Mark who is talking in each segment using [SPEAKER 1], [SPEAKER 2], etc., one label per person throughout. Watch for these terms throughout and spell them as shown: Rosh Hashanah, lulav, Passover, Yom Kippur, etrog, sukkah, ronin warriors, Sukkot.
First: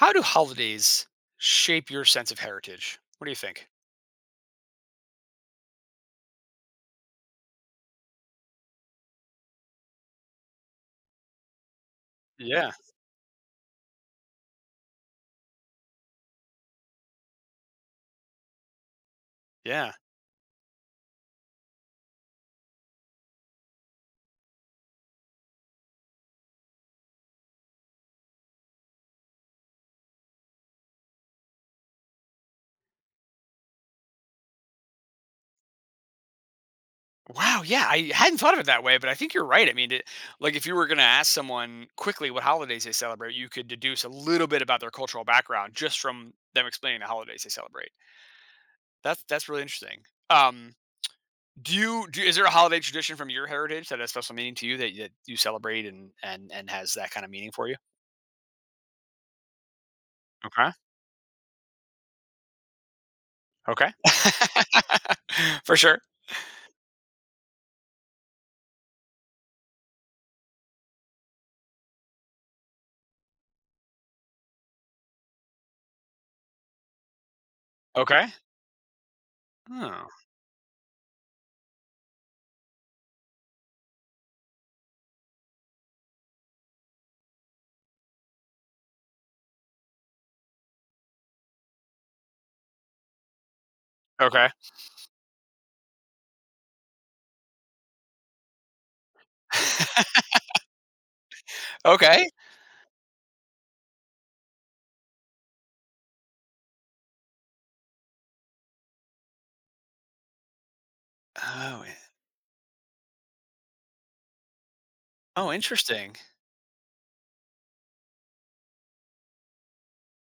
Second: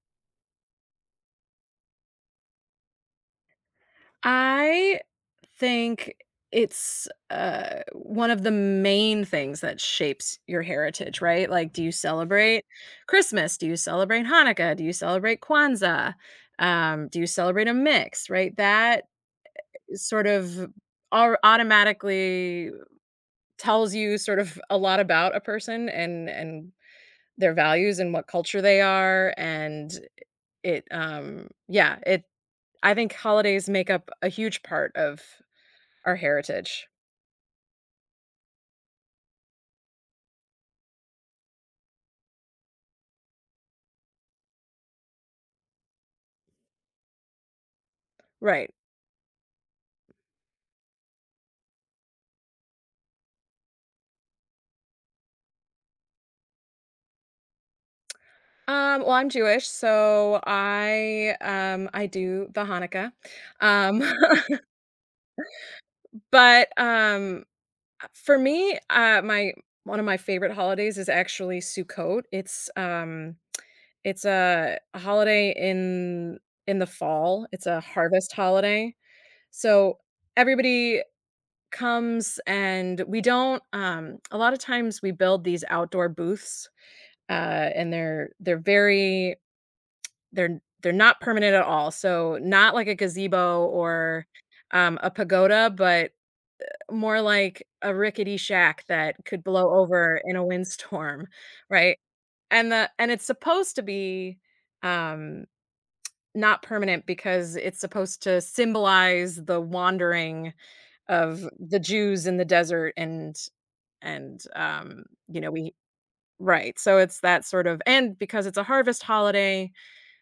[SPEAKER 1] How do holidays shape your sense of heritage? What do you think?
[SPEAKER 2] I think it's one of the main things that shapes your heritage, right? Like, do you celebrate
[SPEAKER 1] Yeah,
[SPEAKER 2] Christmas? Do you celebrate Hanukkah? Do you celebrate Kwanzaa? Do you celebrate a mix, right? That
[SPEAKER 1] yeah.
[SPEAKER 2] sort of automatically tells you sort of a lot about a person and their values and what culture they are and it yeah it I think holidays make up a huge part of our heritage.
[SPEAKER 1] Wow, yeah, I hadn't thought of it that way, but I think you're right. I mean, like if you were going to ask someone quickly what holidays they celebrate, you could deduce a little bit about their cultural background just from them explaining the holidays they celebrate.
[SPEAKER 2] Right.
[SPEAKER 1] That's really interesting. Um, is there a holiday tradition from your heritage that has special meaning to you that you celebrate and has that kind of meaning for you?
[SPEAKER 2] Well, I'm Jewish, so
[SPEAKER 1] Okay.
[SPEAKER 2] I do the Hanukkah.
[SPEAKER 1] Okay.
[SPEAKER 2] Um
[SPEAKER 1] For sure.
[SPEAKER 2] but for me, my one of my favorite holidays is actually Sukkot. It's it's a holiday in the fall. It's a
[SPEAKER 1] Okay.
[SPEAKER 2] harvest holiday. So
[SPEAKER 1] Oh,
[SPEAKER 2] everybody comes and we don't a lot of times we build these outdoor booths and they're very. They're not permanent at all, so not like a gazebo or,
[SPEAKER 1] okay.
[SPEAKER 2] a pagoda, but more like a rickety shack that could blow over in a windstorm, right?
[SPEAKER 1] Okay.
[SPEAKER 2] And the and it's supposed to be, um, not permanent because it's supposed to symbolize the wandering of the
[SPEAKER 1] Oh, I
[SPEAKER 2] Jews in the desert and, you
[SPEAKER 1] oh,
[SPEAKER 2] know, we.
[SPEAKER 1] interesting.
[SPEAKER 2] Right, so it's that sort of and because it's a harvest holiday,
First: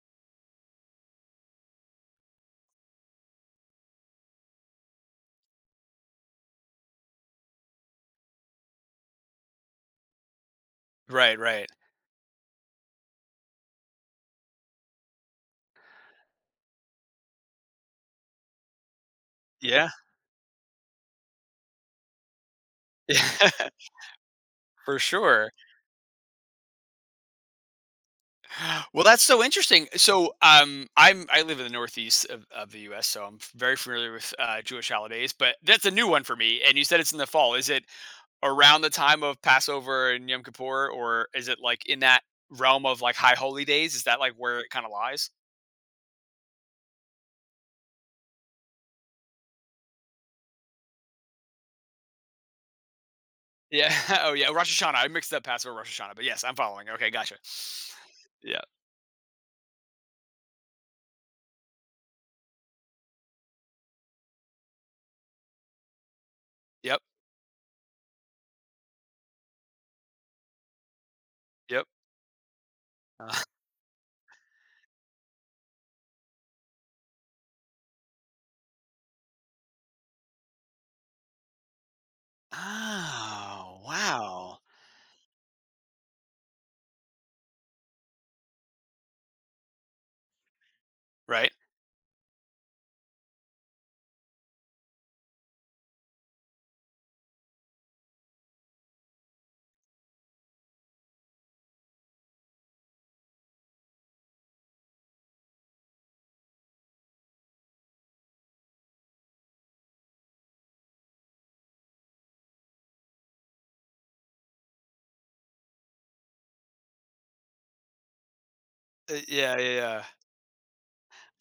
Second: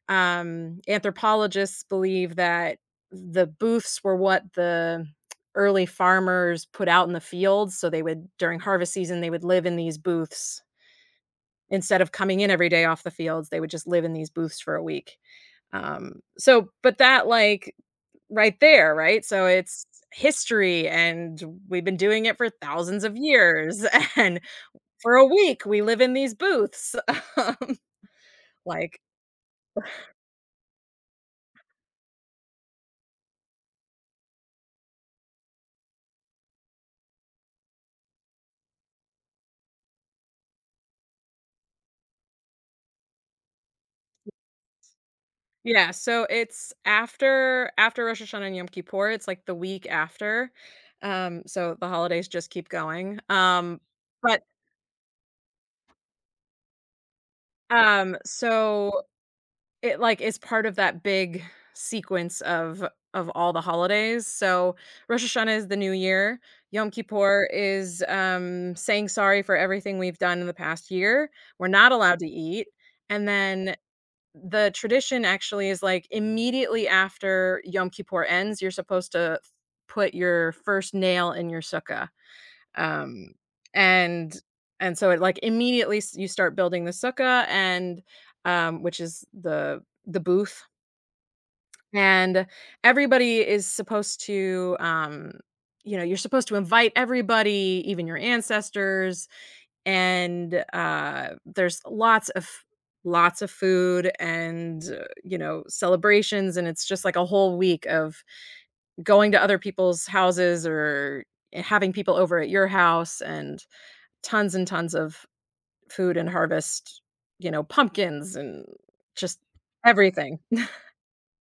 [SPEAKER 2] anthropologists believe that the booths were what the early farmers put out in the fields, so they would during harvest season, they would live in these booths
[SPEAKER 1] Right, right.
[SPEAKER 2] instead of coming in every day off the fields, they would just live in these booths for a week. So but that, like, right there, right? So it's
[SPEAKER 1] Yeah.
[SPEAKER 2] history, and we've been doing it for thousands of
[SPEAKER 1] Yeah.
[SPEAKER 2] years, and
[SPEAKER 1] For
[SPEAKER 2] for a
[SPEAKER 1] sure.
[SPEAKER 2] week, we live in these booths. Like,
[SPEAKER 1] Well, that's so interesting. So, I live in the Northeast of the US, so I'm very familiar with, Jewish holidays, but that's a new one for me, and you said it's in the fall. Is it around the time of Passover and Yom Kippur, or is it, like, in that realm of, like, High Holy Days? Is that, like, where it kinda lies?
[SPEAKER 2] yeah, so it's after Rosh Hashanah and Yom Kippur, it's like the week after. So the holidays just keep going.
[SPEAKER 1] Yeah. Oh,
[SPEAKER 2] But
[SPEAKER 1] yeah, Rosh Hashanah. I mixed up Passover, Rosh Hashanah, but yes, I'm following. Okay, gotcha. Yeah.
[SPEAKER 2] So it like is part of that big sequence of all the holidays. So Rosh Hashanah is the new year, Yom
[SPEAKER 1] Yep,
[SPEAKER 2] Kippur is saying sorry for everything we've done in the past year. We're
[SPEAKER 1] yep.
[SPEAKER 2] not allowed to eat. And then the tradition actually is like immediately after Yom Kippur ends, you're supposed to put your first nail in your sukkah. Um,
[SPEAKER 1] Oh,
[SPEAKER 2] and
[SPEAKER 1] wow.
[SPEAKER 2] and so it like immediately you start building the sukkah and which is the booth
[SPEAKER 1] Right?
[SPEAKER 2] and everybody is supposed to you know you're supposed to invite everybody even your ancestors and there's lots of food and you know celebrations and it's just like a whole week of going to other people's houses or having people over at your house and tons of food and harvest you know pumpkins and just
[SPEAKER 1] Yeah, yeah, yeah.
[SPEAKER 2] everything.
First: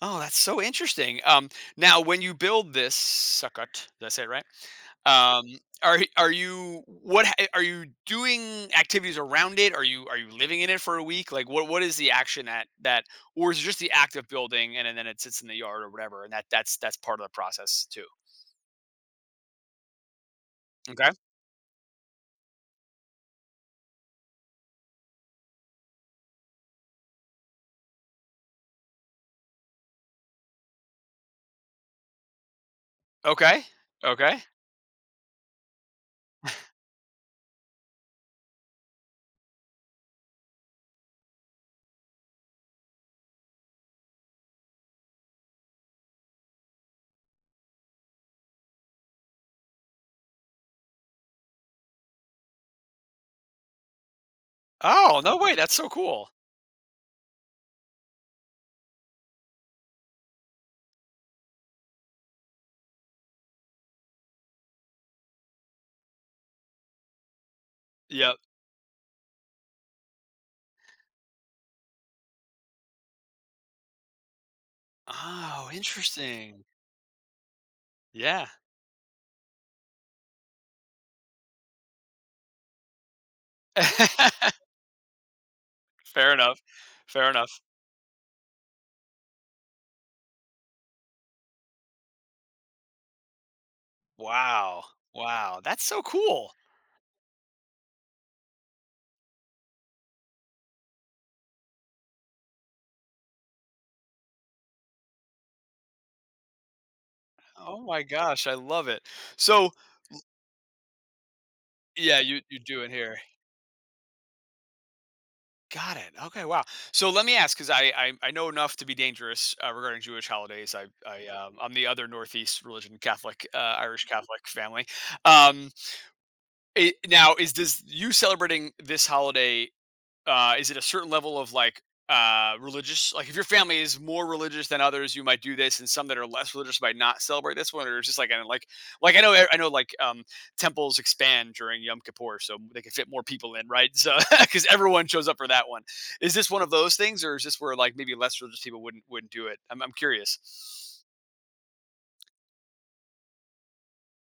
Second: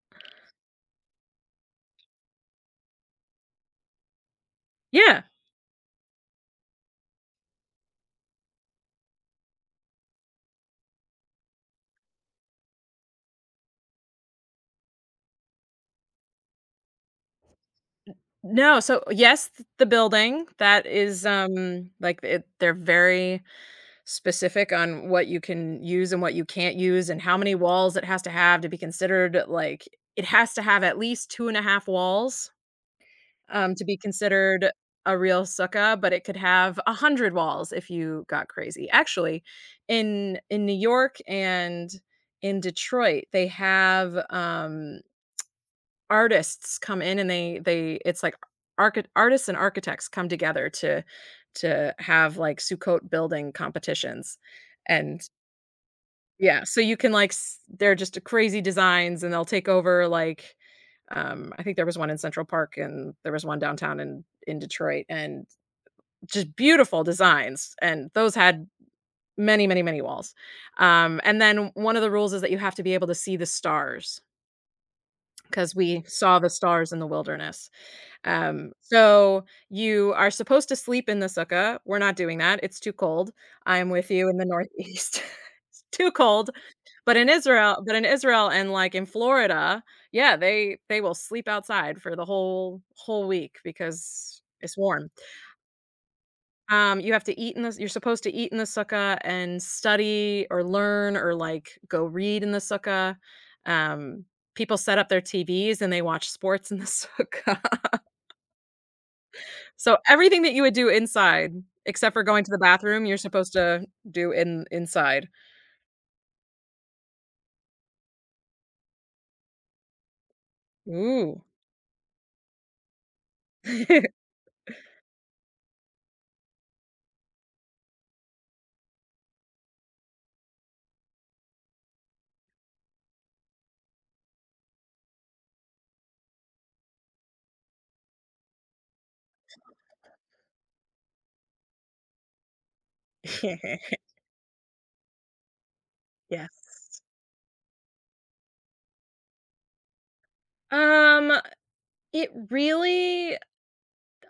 [SPEAKER 1] Oh, that's so interesting. Now when you build this sukkot, did I say it right?
[SPEAKER 2] Yeah,
[SPEAKER 1] Are y- are you what ha- are you doing activities around it? Are you living in it for a week? Like what is the action that, or is it just the act of building, and then it sits in the yard or whatever and that's part of the process too.
[SPEAKER 2] no so yes the building that
[SPEAKER 1] Okay.
[SPEAKER 2] is like it, they're very specific on what you can use and what you can't use, and how many walls it has to have to be considered, like, it has to have at least 2 and a half walls,
[SPEAKER 1] Okay.
[SPEAKER 2] to be
[SPEAKER 1] Okay.
[SPEAKER 2] considered a real sukkah, but it could have 100 walls if you got crazy. Actually, in New York and in Detroit, they have, artists come in and they it's like archi artists and architects come together to have, like, Sukkot building competitions,
[SPEAKER 1] Oh,
[SPEAKER 2] and
[SPEAKER 1] no way. That's so cool.
[SPEAKER 2] yeah, so you can, like s they're just crazy designs, and they'll take over, like, I think there was one in Central Park, and there was one downtown in Detroit, and just beautiful designs, and those
[SPEAKER 1] Yep.
[SPEAKER 2] had many, many, many walls, and then one of the rules is that you have to be able to see the stars,
[SPEAKER 1] Oh,
[SPEAKER 2] because we saw the
[SPEAKER 1] interesting.
[SPEAKER 2] stars in the wilderness,
[SPEAKER 1] Yeah.
[SPEAKER 2] so you are supposed to sleep in the sukkah, we're not doing that, it's too cold, I'm with you in the Northeast, too
[SPEAKER 1] Fair
[SPEAKER 2] cold.
[SPEAKER 1] enough.
[SPEAKER 2] But in
[SPEAKER 1] Fair enough.
[SPEAKER 2] Israel but in Israel and, like, in Florida, yeah, they will sleep outside for the whole week because it's
[SPEAKER 1] Wow.
[SPEAKER 2] warm.
[SPEAKER 1] Wow. That's so cool.
[SPEAKER 2] You have to eat in the you're supposed to eat in the sukkah and study or learn or, like, go read in the sukkah. Um, People set up their TVs and they watch sports in the sukkah.
[SPEAKER 1] Oh my gosh, I love it. So
[SPEAKER 2] So everything that you would do inside, except
[SPEAKER 1] yeah,
[SPEAKER 2] for
[SPEAKER 1] you
[SPEAKER 2] going to the
[SPEAKER 1] you do it
[SPEAKER 2] bathroom, you're
[SPEAKER 1] here.
[SPEAKER 2] supposed to do in inside.
[SPEAKER 1] Got it. Okay. Wow. So let me ask, because I know enough to be dangerous regarding Jewish holidays.
[SPEAKER 2] Ooh.
[SPEAKER 1] I'm the other Northeast religion Catholic, Irish Catholic family. Um, Now is this you celebrating this holiday, is it a certain level of, like, religious? Like, if your family is more religious than others, you might do this, and some that are less religious might not celebrate this one? Or it's just like, and like, I know, like, temples expand during Yom Kippur so they can fit more people in, right? So, because everyone shows up for that one. Is this one of those
[SPEAKER 2] Yes.
[SPEAKER 1] things, or is this where, like, maybe less religious people wouldn't do it? I'm curious.
[SPEAKER 2] Um It really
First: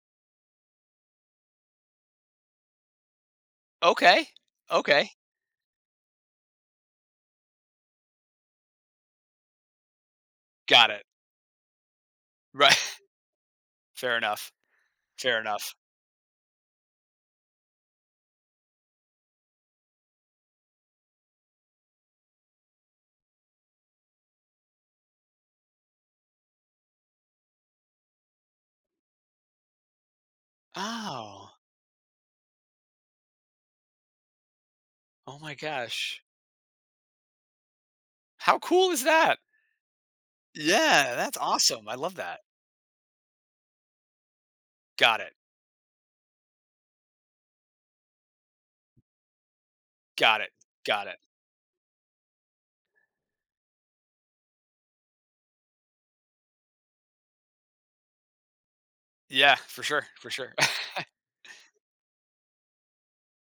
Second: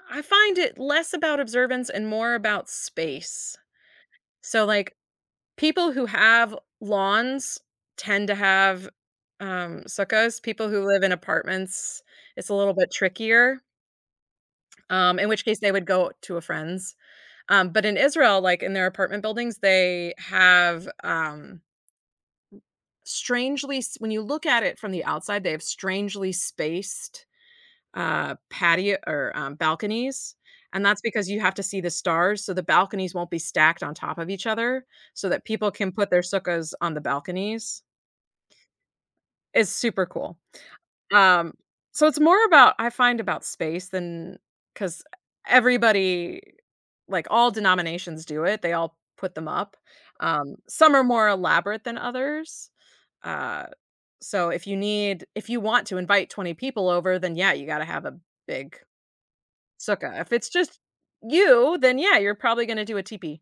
[SPEAKER 2] I find it less about observance and more about space.
[SPEAKER 1] Okay.
[SPEAKER 2] So, like,
[SPEAKER 1] Okay.
[SPEAKER 2] people who have lawns tend to have, sukkahs. People who
[SPEAKER 1] Got
[SPEAKER 2] live
[SPEAKER 1] it.
[SPEAKER 2] in apartments, it's a little
[SPEAKER 1] Right.
[SPEAKER 2] bit trickier,
[SPEAKER 1] Fair enough.
[SPEAKER 2] in
[SPEAKER 1] Fair
[SPEAKER 2] which case they
[SPEAKER 1] enough.
[SPEAKER 2] would go to a friend's. But in Israel, like, in their apartment buildings, they have, strangely s when you look at it from the outside, they have strangely spaced patio or, balconies, and that's because you
[SPEAKER 1] Oh.
[SPEAKER 2] have to see the stars, so the balconies won't be stacked on top of each other so
[SPEAKER 1] Oh
[SPEAKER 2] that
[SPEAKER 1] my
[SPEAKER 2] people can put their
[SPEAKER 1] gosh,
[SPEAKER 2] sukkahs on the balconies.
[SPEAKER 1] how cool is that?
[SPEAKER 2] It's super cool.
[SPEAKER 1] Yeah, that's
[SPEAKER 2] Um,
[SPEAKER 1] awesome. I
[SPEAKER 2] so
[SPEAKER 1] love
[SPEAKER 2] it's
[SPEAKER 1] that.
[SPEAKER 2] more about I find about space than because
[SPEAKER 1] Got it.
[SPEAKER 2] everybody like, all denominations do it, they all put them up.
[SPEAKER 1] Got it.
[SPEAKER 2] Some are
[SPEAKER 1] Got it.
[SPEAKER 2] more elaborate than others. Uh, so if you need if you want to invite 20 people over, then yeah, you gotta have a big
[SPEAKER 1] Yeah, for sure.
[SPEAKER 2] sukkah.
[SPEAKER 1] For
[SPEAKER 2] If it's
[SPEAKER 1] sure.
[SPEAKER 2] just you, then yeah, you're probably gonna do a teepee.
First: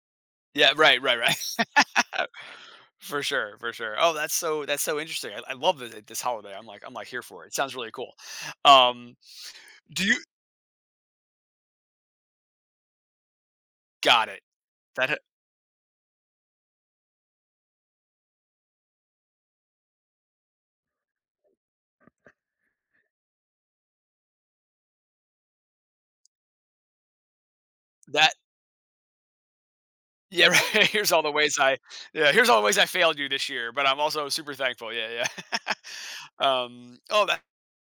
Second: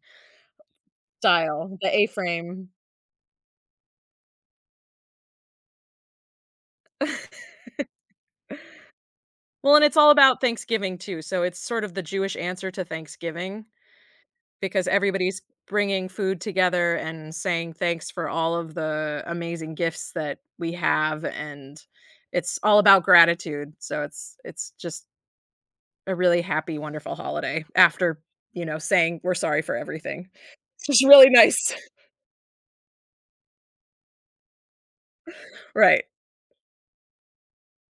[SPEAKER 1] Yeah, right, right, right.
[SPEAKER 2] Style, the A-frame.
[SPEAKER 1] For sure, for sure. Oh, that's so interesting. I love this holiday. I'm like here for it. It sounds really cool. Um,
[SPEAKER 2] Well, and it's
[SPEAKER 1] do
[SPEAKER 2] all
[SPEAKER 1] you
[SPEAKER 2] about Thanksgiving too, so it's sort of the Jewish answer to Thanksgiving
[SPEAKER 1] Got it?
[SPEAKER 2] because
[SPEAKER 1] That
[SPEAKER 2] everybody's bringing food together and saying thanks for all of the amazing gifts that we have, and it's all about gratitude, so it's just a really happy, wonderful holiday after,
[SPEAKER 1] that
[SPEAKER 2] you know, saying we're sorry for everything.
[SPEAKER 1] Yeah. Right.
[SPEAKER 2] It's just
[SPEAKER 1] Here's all
[SPEAKER 2] really
[SPEAKER 1] the
[SPEAKER 2] nice.
[SPEAKER 1] ways I yeah. Here's all the ways I failed you this year, but I'm also super thankful. Yeah, yeah.
[SPEAKER 2] Right,
[SPEAKER 1] Oh,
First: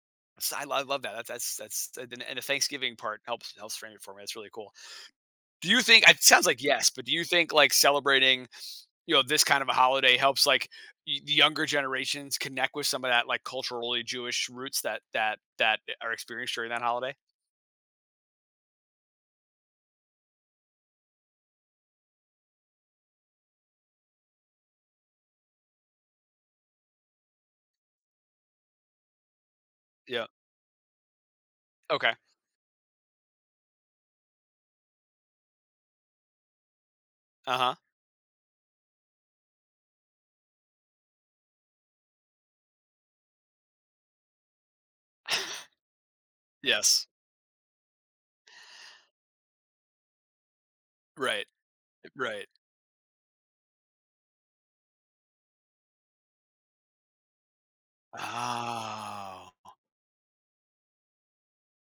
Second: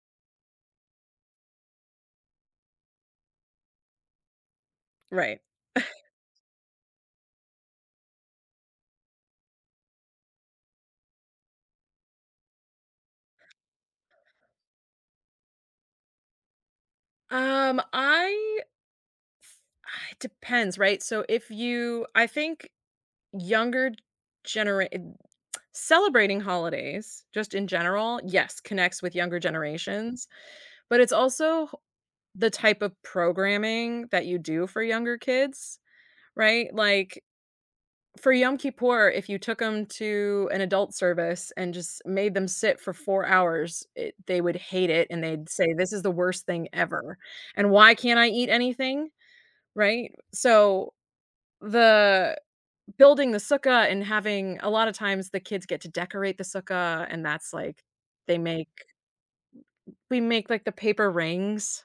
[SPEAKER 1] I love that. That's And the Thanksgiving part helps frame it for me. That's really cool.
[SPEAKER 2] right.
[SPEAKER 1] Do you think it sounds like yes, but do you think, like, celebrating, this kind of a holiday helps, like, the younger generations connect with some of that, like, culturally Jewish roots that are experienced during that holiday?
[SPEAKER 2] I ah, it depends, right? So if you I think younger genera eh, celebrating holidays just in general, yes, connects with younger
[SPEAKER 1] Yeah.
[SPEAKER 2] generations, but it's also
[SPEAKER 1] Okay.
[SPEAKER 2] the type of programming that you do for younger kids, right? Like
[SPEAKER 1] Uh-huh.
[SPEAKER 2] for Yom Kippur, if you took them to an adult service and just made them sit for 4 hours, it, they would hate it and they'd say, "This is the worst thing
[SPEAKER 1] Yes.
[SPEAKER 2] ever. And why can't I eat anything?" Right? So,
[SPEAKER 1] Right.
[SPEAKER 2] the
[SPEAKER 1] Right.
[SPEAKER 2] building the sukkah and having a lot of times the kids get to decorate the sukkah, and that's, like, they make
[SPEAKER 1] Oh.
[SPEAKER 2] we make, like, the paper rings,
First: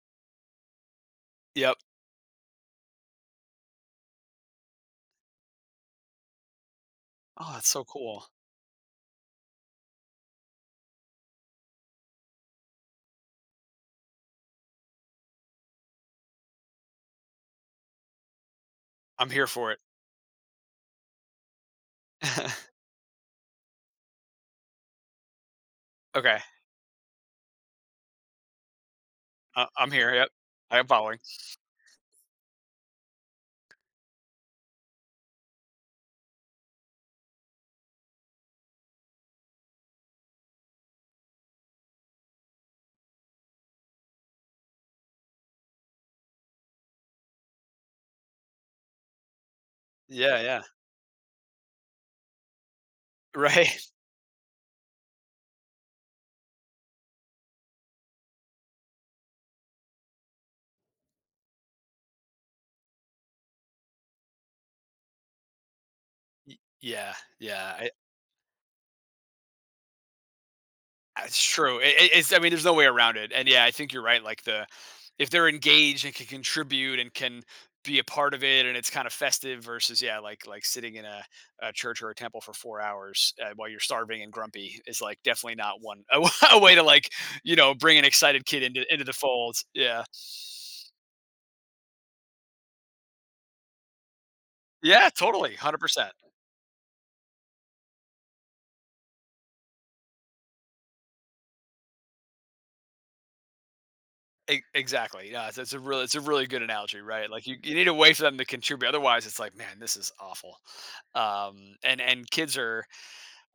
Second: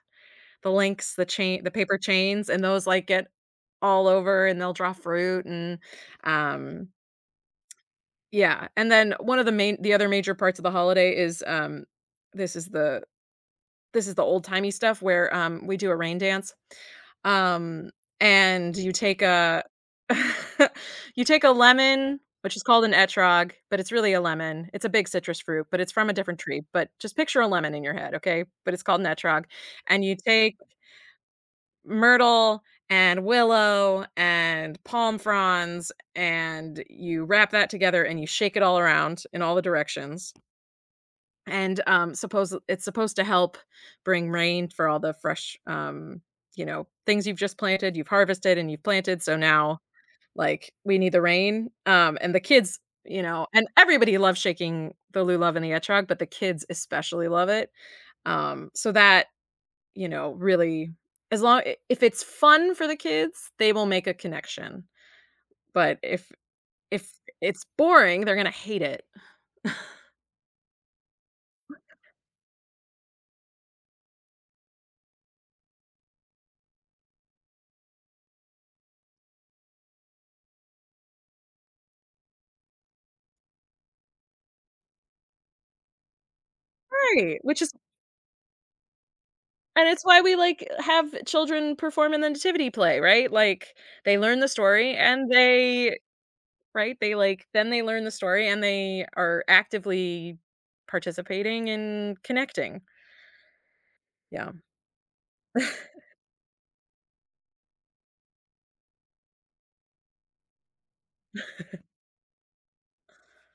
[SPEAKER 2] the links, the
[SPEAKER 1] Yep.
[SPEAKER 2] paper chains, and those, like, get all over, and they'll draw fruit and, um
[SPEAKER 1] Oh, that's so cool.
[SPEAKER 2] yeah, and then one of the main the other major parts of the holiday is, this is the this is the old-timey stuff where, we do a rain dance, um, and you take
[SPEAKER 1] I'm here
[SPEAKER 2] a
[SPEAKER 1] for it.
[SPEAKER 2] you take a lemon, which is called an etrog, but it's really a lemon. It's a big citrus fruit, but it's from a different
[SPEAKER 1] Okay.
[SPEAKER 2] tree, but just picture a lemon in your head, okay? But it's called an etrog,
[SPEAKER 1] I'm
[SPEAKER 2] and
[SPEAKER 1] here.
[SPEAKER 2] you
[SPEAKER 1] Yep.
[SPEAKER 2] take
[SPEAKER 1] I am following.
[SPEAKER 2] myrtle and willow and palm fronds, and you wrap that together and you shake it all around in all the directions. And, suppose it's supposed to help bring rain for all the fresh, you know, things you've just planted, you've harvested and you've planted, so now,
[SPEAKER 1] Yeah, yeah.
[SPEAKER 2] like, we need the rain, and the kids, you know and
[SPEAKER 1] Right.
[SPEAKER 2] everybody loves shaking the lulav and the etrog, but the kids especially love it. So that, you know, really as long I if it's fun for the kids, they will make a connection, but if if
[SPEAKER 1] Yeah,
[SPEAKER 2] it's
[SPEAKER 1] yeah.
[SPEAKER 2] boring, they're gonna hate it.
[SPEAKER 1] It's true. It it's I mean, there's no way around it, and yeah, I think you're right, like, the, if they're engaged and can contribute and can be a part of it and it's kinda festive, versus, yeah, like sitting in a church or a temple for 4 hours, while you're starving and grumpy, is, like, definitely not one a way to, like,
[SPEAKER 2] Right, which is.
[SPEAKER 1] bring an excited kid into the fold.
[SPEAKER 2] And it's
[SPEAKER 1] Yeah.
[SPEAKER 2] why we, like, have children perform in the nativity play, right? Like, they learn the story
[SPEAKER 1] Yeah,
[SPEAKER 2] and
[SPEAKER 1] totally,
[SPEAKER 2] they
[SPEAKER 1] 100%.
[SPEAKER 2] right? They, like then they learn the story and they are actively participating and connecting. Yeah.
[SPEAKER 1] E Exactly, yeah, it's it's a really it's a really good analogy, right? Like, you need a way for them to contribute, otherwise, it's like, "Man, this is awful." And kids are,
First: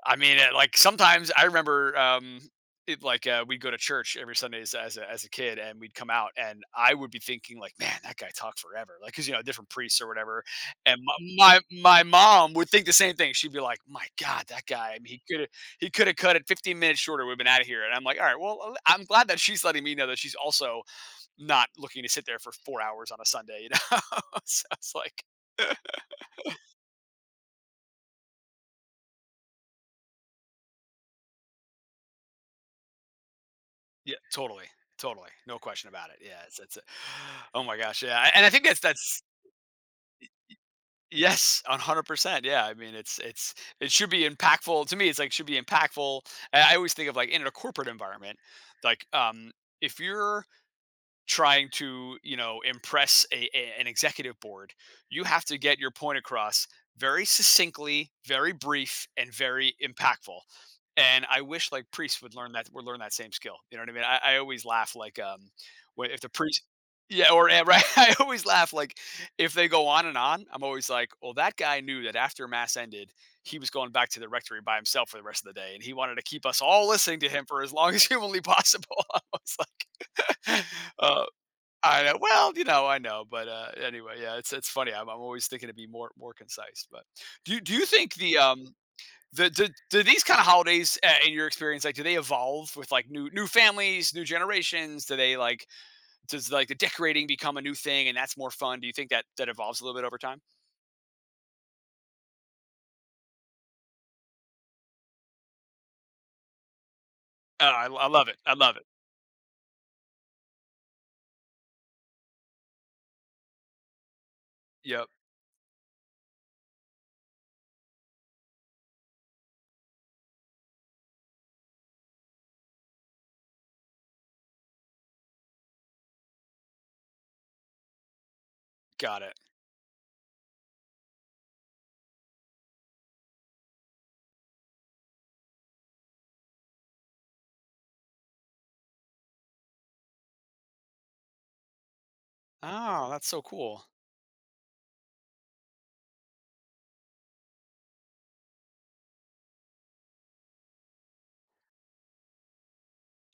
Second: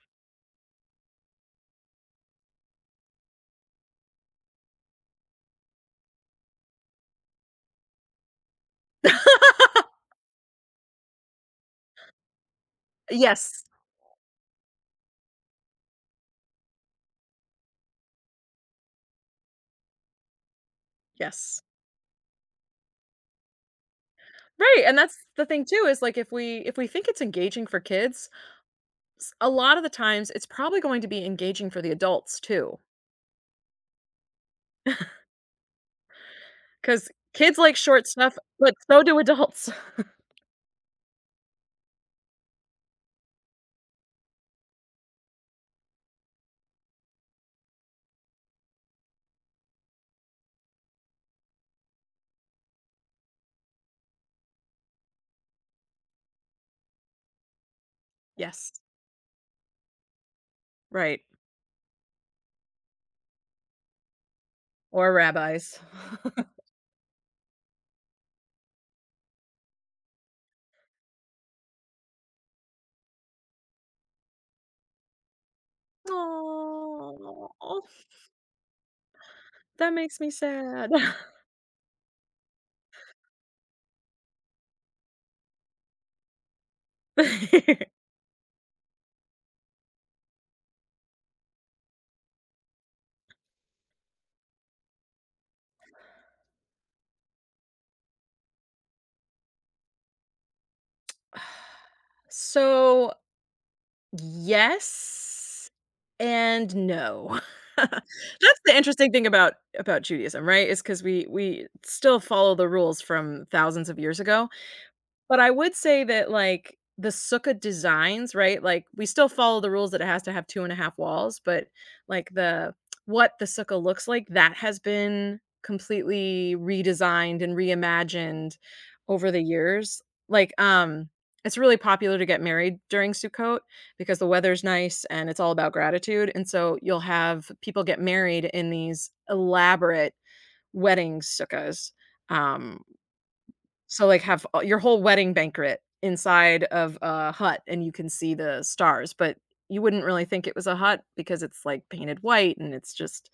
[SPEAKER 1] I mean, like sometimes I remember, like, we'd go to church every Sundays as a kid, and we'd come out, and I would be thinking, like, man, that guy talked forever, like, because you know different priests or whatever, and my mom would think the same thing. She'd be
[SPEAKER 2] Yes.
[SPEAKER 1] like, my God, that guy, I mean, he could have cut it 15 minutes shorter, we've been out of here. And I'm like, all right, well, I'm glad that she's letting me know that she's also
[SPEAKER 2] Yes.
[SPEAKER 1] not looking to sit there for 4 hours on a Sunday, you know. So
[SPEAKER 2] Right,
[SPEAKER 1] it's
[SPEAKER 2] and that's
[SPEAKER 1] like.
[SPEAKER 2] the thing too is, like, if we think it's engaging for kids, s a lot of the times it's probably going to be engaging for the adults too,
[SPEAKER 1] Yeah, totally, totally, no question about it. Yeah, it's
[SPEAKER 2] because kids
[SPEAKER 1] oh
[SPEAKER 2] like
[SPEAKER 1] my gosh,
[SPEAKER 2] short
[SPEAKER 1] yeah,
[SPEAKER 2] stuff,
[SPEAKER 1] and I think
[SPEAKER 2] but
[SPEAKER 1] that's
[SPEAKER 2] so do
[SPEAKER 1] that's
[SPEAKER 2] adults.
[SPEAKER 1] yes, 100%. Yeah, I mean, it should be impactful to me. It's like should be impactful. I always think of, like, in a corporate environment, like, if you're trying to, impress a, an executive board, you have to get your point across very succinctly, very
[SPEAKER 2] Yes.
[SPEAKER 1] brief, and very impactful.
[SPEAKER 2] Right.
[SPEAKER 1] And I wish, like, priests would learn that, would learn that same skill, you know what I mean? I always laugh,
[SPEAKER 2] Or
[SPEAKER 1] like,
[SPEAKER 2] rabbis.
[SPEAKER 1] if the priest, yeah or right, I always laugh, like, if they go on and on, I'm always like, well, that guy knew that after mass ended, he was going back to the rectory by himself for the rest of the day, and he wanted to keep us all listening to him for as
[SPEAKER 2] Oh,
[SPEAKER 1] long as humanly possible. I was
[SPEAKER 2] that
[SPEAKER 1] like,
[SPEAKER 2] makes me sad.
[SPEAKER 1] uh, I know. Well, I know, but anyway, yeah, it's funny. I'm always thinking to be more concise. But do you think, the do these kind of holidays, in your experience, like, do they evolve with, like, new families, new generations? Do they like Does, like, the decorating become a new thing and that's more fun? Do you think that that evolves a little bit over time?
[SPEAKER 2] So, yes and no.
[SPEAKER 1] Oh, I love it. I
[SPEAKER 2] That's the
[SPEAKER 1] love it.
[SPEAKER 2] interesting thing about Judaism, right? Is because we still follow the rules from thousands of years ago.
[SPEAKER 1] Yep,
[SPEAKER 2] But I would say that, like, the sukkah designs, right? Like, we still follow the rules that it has to have 2 and a half walls, but, like, the what the sukkah looks like, that has been completely redesigned and reimagined
[SPEAKER 1] got
[SPEAKER 2] over
[SPEAKER 1] it.
[SPEAKER 2] the years. Like, it's really popular to get married during Sukkot because the weather's nice and it's all about gratitude, and so you'll have people get married in these elaborate wedding sukkahs, um,
[SPEAKER 1] Oh, that's so cool.
[SPEAKER 2] so, like, have a your whole wedding banquet inside of a hut, and you can see the stars, but you wouldn't really think it was a hut because it's, like, painted white, and it's just,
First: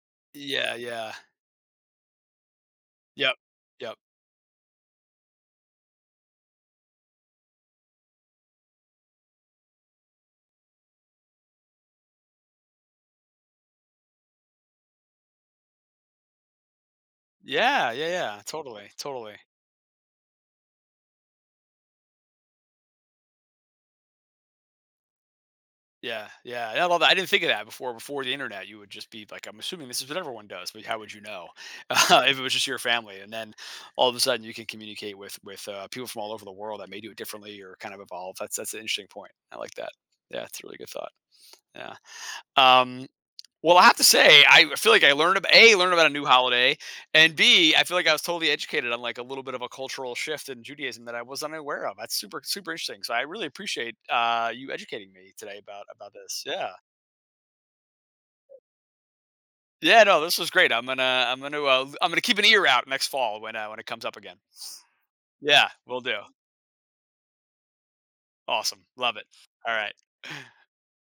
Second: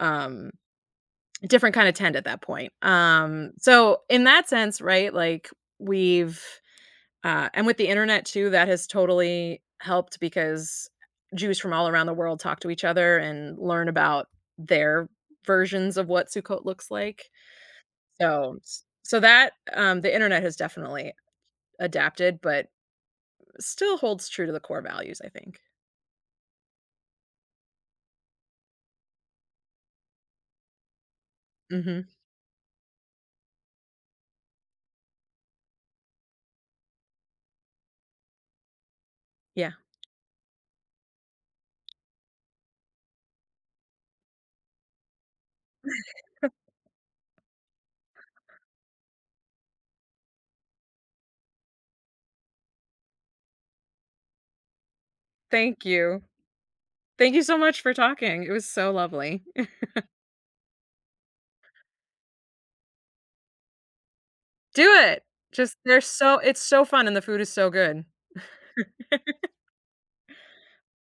[SPEAKER 2] um,
[SPEAKER 1] Yeah, yeah.
[SPEAKER 2] a different kinda tent at that point.
[SPEAKER 1] Yep. Yep.
[SPEAKER 2] So in that sense, right, like, we've and with the internet too, that has totally helped because Jews from all around the world talk to each other and learn about their versions of what Sukkot looks like.
[SPEAKER 1] Yeah, yeah, yeah.
[SPEAKER 2] So
[SPEAKER 1] Totally,
[SPEAKER 2] so
[SPEAKER 1] totally.
[SPEAKER 2] that, the internet has definitely adapted, but still holds true to the core values, I think.
[SPEAKER 1] Yeah, yeah, I love that. I didn't think of that before. Before the internet, you would just be like, I'm assuming this is what everyone does, but how would you know?
[SPEAKER 2] Mhm.
[SPEAKER 1] If it was just your family? And then all of a sudden, you can communicate with people from all over the world that may do it differently or kind of evolve. That's an interesting point. I
[SPEAKER 2] Yeah.
[SPEAKER 1] like that. Yeah, it's a really good thought. Yeah. Um, well, I have to say, I feel like I learned, a, learned about a new holiday, and b, I feel like I was totally educated on, like, a little bit of a cultural shift in Judaism that I was unaware of. That's super super interesting. So I really appreciate, you educating me today
[SPEAKER 2] Thank
[SPEAKER 1] about
[SPEAKER 2] you.
[SPEAKER 1] this. Yeah.
[SPEAKER 2] Thank you so much for talking. It was so lovely.
[SPEAKER 1] Yeah, no, this was great. I'm gonna keep an ear out next fall when it comes up again.
[SPEAKER 2] Do it.
[SPEAKER 1] Yeah,
[SPEAKER 2] Just they're
[SPEAKER 1] we'll do.
[SPEAKER 2] so it's so fun and the food is so good.
[SPEAKER 1] Awesome, love it. All right.